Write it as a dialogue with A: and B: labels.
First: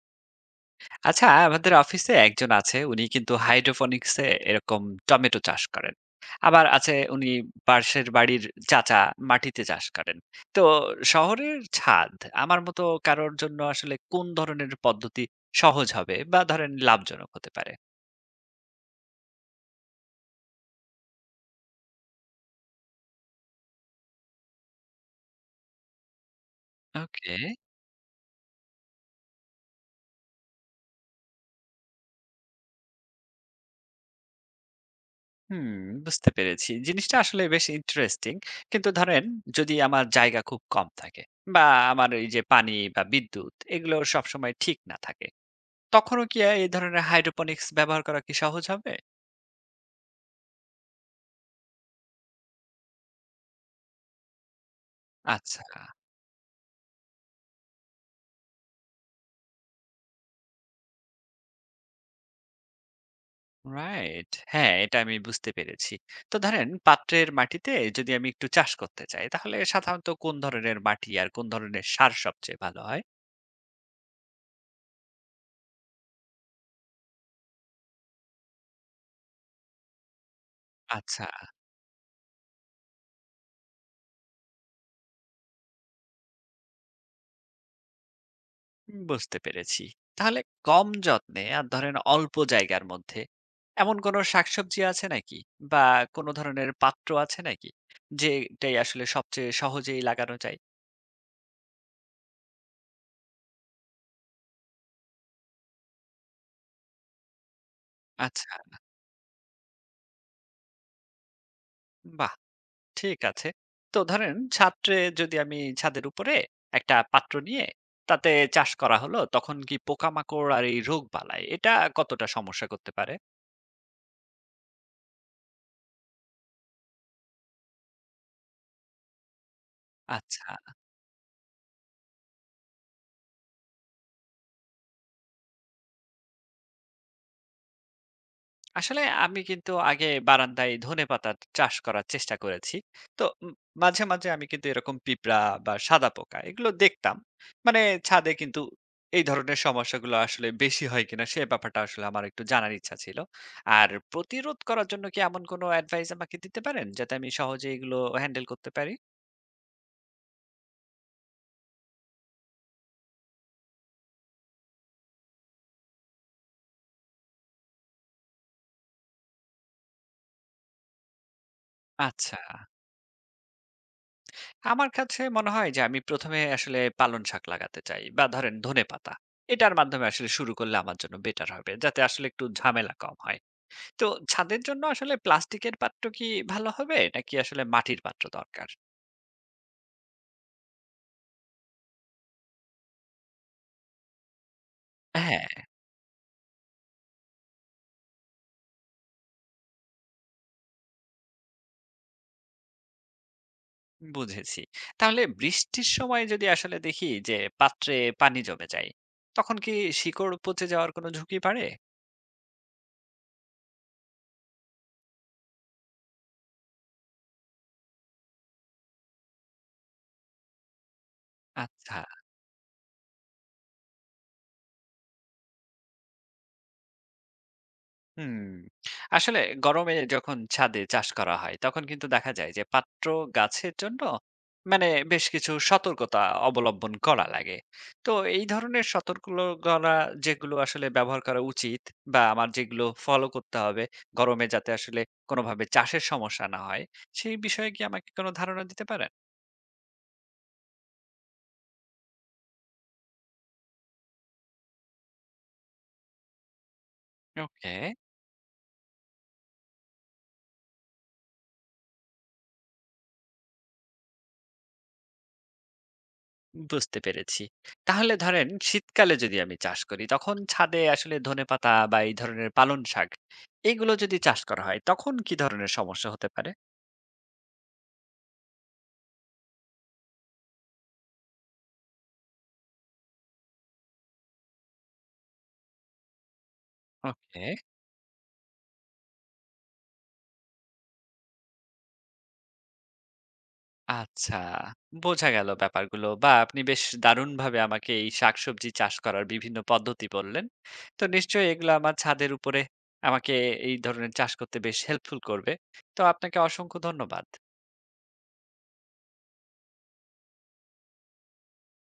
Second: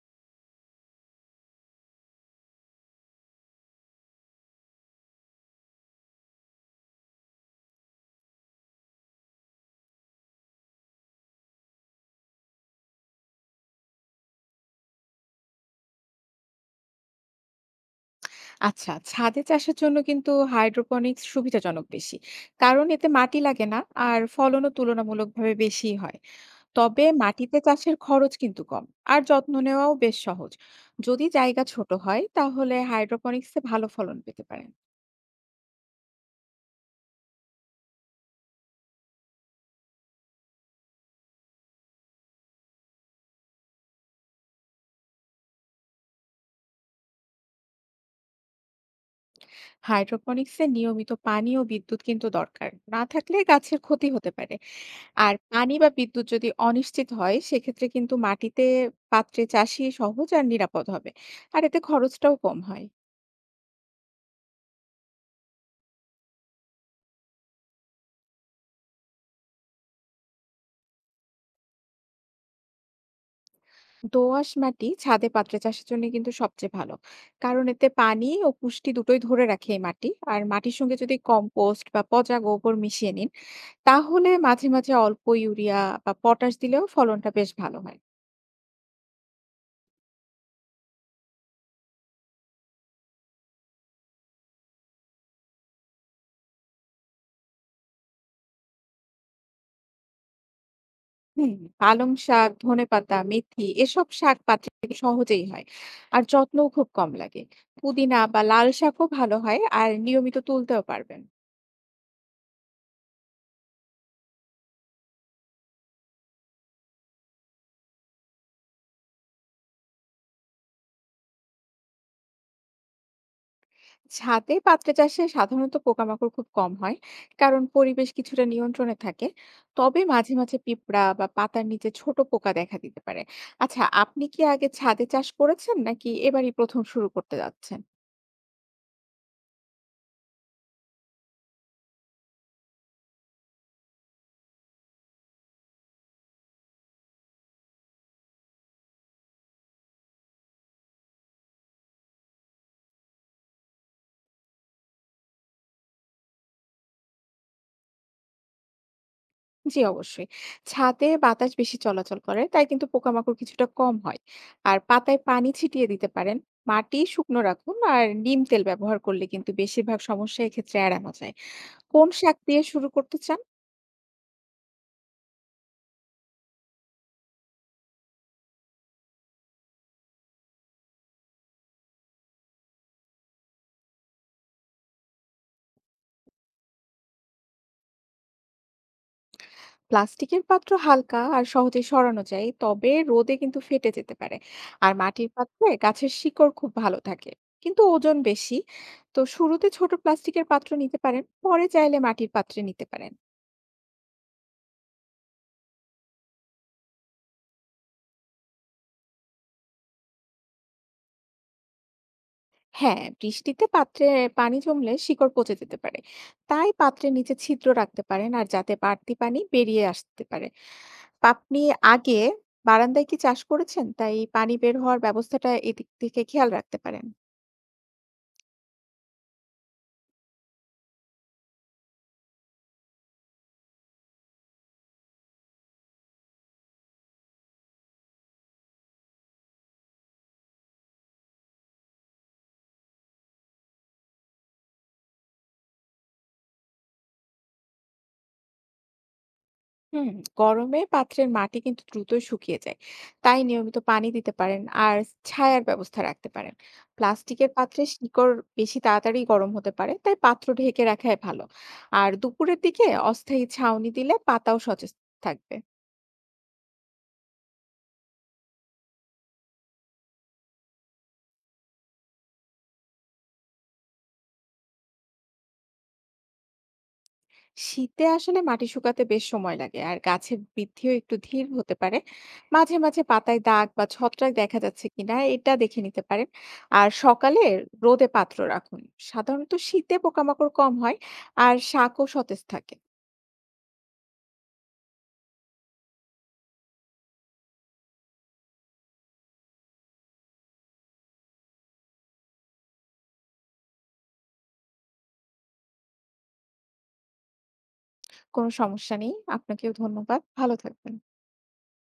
A: আচ্ছা, আমাদের অফিসে একজন আছে, উনি কিন্তু হাইড্রোপনিক্সে এরকম টমেটো চাষ করেন। আবার আছে উনি পাশের বাড়ির চাচা, মাটিতে চাষ করেন। তো শহরের ছাদ আমার মতো কারোর জন্য আসলে কোন ধরনের পদ্ধতি সহজ হবে বা ধরেন লাভজনক হতে পারে?
B: আচ্ছা, ছাদে চাষের জন্য কিন্তু হাইড্রোপনিক্স সুবিধাজনক বেশি। কারণ এতে মাটি লাগে না আর ফলনও তুলনামূলকভাবে বেশিই হয়। তবে
A: ওকে।
B: মাটিতে চাষের খরচ কিন্তু কম আর যত্ন নেওয়াও বেশ সহজ। যদি জায়গা ছোট হয় তাহলে হাইড্রোপনিক্সে ভালো ফলন পেতে পারেন।
A: হুম, বুঝতে পেরেছি, জিনিসটা আসলে বেশ ইন্টারেস্টিং। কিন্তু ধরেন যদি আমার জায়গা খুব কম থাকে বা আমার এই যে পানি বা বিদ্যুৎ এগুলো সবসময় ঠিক না থাকে, তখনও কি এই ধরনের হাইড্রোপনিক্স ব্যবহার করা কি সহজ হবে?
B: হাইড্রোপনিক্সে নিয়মিত পানি ও বিদ্যুৎ কিন্তু দরকার। না থাকলে গাছের ক্ষতি হতে পারে। আর
A: আচ্ছা,
B: পানি বা বিদ্যুৎ যদি অনিশ্চিত হয় সেক্ষেত্রে কিন্তু মাটিতে পাত্রে চাষই সহজ আর নিরাপদ হবে। আর এতে খরচটাও কম হয়।
A: রাইট। হ্যাঁ, এটা আমি বুঝতে পেরেছি। তো ধরেন পাত্রের মাটিতে যদি আমি একটু চাষ করতে চাই, তাহলে সাধারণত কোন ধরনের মাটি আর কোন ধরনের সার সবচেয়ে ভালো হয়?
B: দোআঁশ মাটি ছাদে পাত্রে চাষের জন্য কিন্তু সবচেয়ে ভালো, কারণ এতে পানি ও পুষ্টি দুটোই ধরে রাখে এই মাটি। আর মাটির সঙ্গে যদি
A: আচ্ছা,
B: কম্পোস্ট বা পচা গোবর মিশিয়ে নিন, তাহলে মাঝে মাঝে অল্প ইউরিয়া বা পটাশ দিলেও ফলনটা বেশ ভালো হয়।
A: বুঝতে পেরেছি। তাহলে কম যত্নে আর ধরেন অল্প জায়গার মধ্যে এমন কোন শাকসবজি আছে নাকি? বা কোন ধরনের পাত্র আছে নাকি? যেটাই আসলে সবচেয়ে সহজেই লাগানো যায়?
B: হুম পালং শাক, ধনেপাতা, মেথি এসব শাক পাত্রে কিন্তু সহজেই হয় আর যত্নও খুব কম লাগে। পুদিনা বা
A: আচ্ছা,
B: লাল শাকও ভালো হয় আর নিয়মিত তুলতেও পারবেন।
A: বাহ! ঠিক আছে। তো ধরেন ছাত্রে যদি আমি ছাদের উপরে একটা পাত্র নিয়ে তাতে চাষ করা হলো, তখন কি পোকামাকড় আর এই রোগবালাই এটা কতটা সমস্যা করতে পারে?
B: ছাদে পাত্রে চাষে সাধারণত পোকামাকড় খুব কম হয়, কারণ পরিবেশ কিছুটা নিয়ন্ত্রণে থাকে। তবে মাঝে
A: আচ্ছা।
B: মাঝে পিঁপড়া বা পাতার নিচে ছোট পোকা দেখা দিতে পারে। আচ্ছা, আপনি কি আগে ছাদে চাষ করেছেন নাকি এবারই প্রথম শুরু করতে যাচ্ছেন?
A: আসলে আমি কিন্তু আগে বারান্দায় ধনেপাতা চাষ করার চেষ্টা করেছি। তো মাঝে, মাঝে আমি কিন্তু এরকম পিঁপড়া বা সাদা পোকা এগুলো দেখতাম। মানে ছাদে কিন্তু এই ধরনের সমস্যাগুলো আসলে বেশি হয় কিনা সে ব্যাপারটা আসলে আমার একটু জানার ইচ্ছা ছিল। আর প্রতিরোধ করার জন্য কি এমন কোনো অ্যাডভাইস আমাকে দিতে পারেন? যাতে আমি সহজে এগুলো হ্যান্ডেল করতে পারি?
B: জি অবশ্যই। ছাদে বাতাস বেশি চলাচল করে তাই কিন্তু পোকামাকড় কিছুটা কম হয়। আর পাতায় পানি ছিটিয়ে দিতে পারেন। মাটি শুকনো রাখুন আর নিম তেল ব্যবহার করলে কিন্তু বেশিরভাগ সমস্যা এক্ষেত্রে এড়ানো যায়। কোন শাক
A: আচ্ছা।
B: দিয়ে শুরু করতে চান?
A: আমার কাছে মনে হয় যে আমি ১ম এ আসলে পালং শাক লাগাতে চাই বা ধরেন ধনেপাতা। এটার মাধ্যমে আসলে শুরু করলে আমার জন্য বেটার হবে। যাতে আসলে একটু ঝামেলা কম হয়। তো ছাদের জন্য আসলে প্লাস্টিকের পাত্র কি ভালো হবে? নাকি আসলে মাটির পাত্র দরকার?
B: প্লাস্টিকের পাত্র হালকা আর সহজে সরানো যায়, তবে রোদে কিন্তু ফেটে যেতে পারে। আর মাটির
A: হ্যাঁ,
B: পাত্রে গাছের শিকড় খুব ভালো থাকে, কিন্তু ওজন বেশি। তো শুরুতে ছোট প্লাস্টিকের পাত্র নিতে পারেন, পরে চাইলে মাটির পাত্রে নিতে পারেন।
A: বুঝেছি। তাহলে বৃষ্টির সময় যদি আসলে দেখি যে পাত্রে পানি জমে যায়, তখন কি শিকড় পচে যাওয়ার কোনো ঝুঁকি বাড়ে?
B: হ্যাঁ, বৃষ্টিতে পাত্রে পানি জমলে শিকড় পচে যেতে পারে। তাই পাত্রের নিচে ছিদ্র রাখতে পারেন, আর যাতে বাড়তি পানি বেরিয়ে আসতে পারে। আপনি
A: আচ্ছা।
B: আগে বারান্দায় কি চাষ করেছেন, তাই পানি বের হওয়ার ব্যবস্থাটা এদিক থেকে খেয়াল রাখতে পারেন।
A: হুম, আসলে গরমে যখন ছাদে চাষ করা হয় তখন কিন্তু দেখা যায় যে পাত্র গাছের জন্য মানে বেশ কিছু সতর্কতা অবলম্বন করা লাগে। তো এই ধরনের সতর্কতা যেগুলো আসলে ব্যবহার করা উচিত বা আমার যেগুলো ফলো করতে হবে গরমে, যাতে আসলে কোনোভাবে চাষের সমস্যা না হয়, সেই বিষয়ে কি আমাকে কোনো ধারণা দিতে পারেন?
B: হুম, গরমে পাত্রের মাটি কিন্তু দ্রুত শুকিয়ে যায়। তাই নিয়মিত পানি দিতে পারেন আর ছায়ার ব্যবস্থা রাখতে পারেন। প্লাস্টিকের
A: ওকে।
B: পাত্রে শিকড় বেশি তাড়াতাড়ি গরম হতে পারে, তাই পাত্র ঢেকে রাখাই ভালো। আর দুপুরের দিকে অস্থায়ী ছাউনি দিলে পাতাও সতেজ থাকবে।
A: বুঝতে পেরেছি। তাহলে ধরেন শীতকালে যদি আমি চাষ করি তখন ছাদে আসলে ধনেপাতা বা এই ধরনের পালং শাক এগুলো যদি চাষ করা হয় তখন কি ধরনের সমস্যা হতে পারে?
B: শীতে আসলে মাটি শুকাতে বেশ সময় লাগে আর গাছের বৃদ্ধিও একটু ধীর হতে পারে। মাঝে মাঝে পাতায় দাগ বা ছত্রাক দেখা যাচ্ছে কিনা এটা দেখে নিতে পারেন। আর সকালে
A: ওকে,
B: রোদে পাত্র রাখুন। সাধারণত শীতে পোকামাকড় কম হয় আর শাকও সতেজ থাকে।
A: আচ্ছা। বোঝা গেল ব্যাপারগুলো, বা আপনি বেশ দারুণভাবে আমাকে এই শাকসবজি চাষ করার বিভিন্ন পদ্ধতি বললেন। তো নিশ্চয়ই এগুলো আমার ছাদের উপরে আমাকে এই ধরনের চাষ করতে বেশ হেল্পফুল করবে। তো আপনাকে অসংখ্য ধন্যবাদ।
B: কোনো সমস্যা নেই, আপনাকেও ধন্যবাদ, ভালো থাকবেন।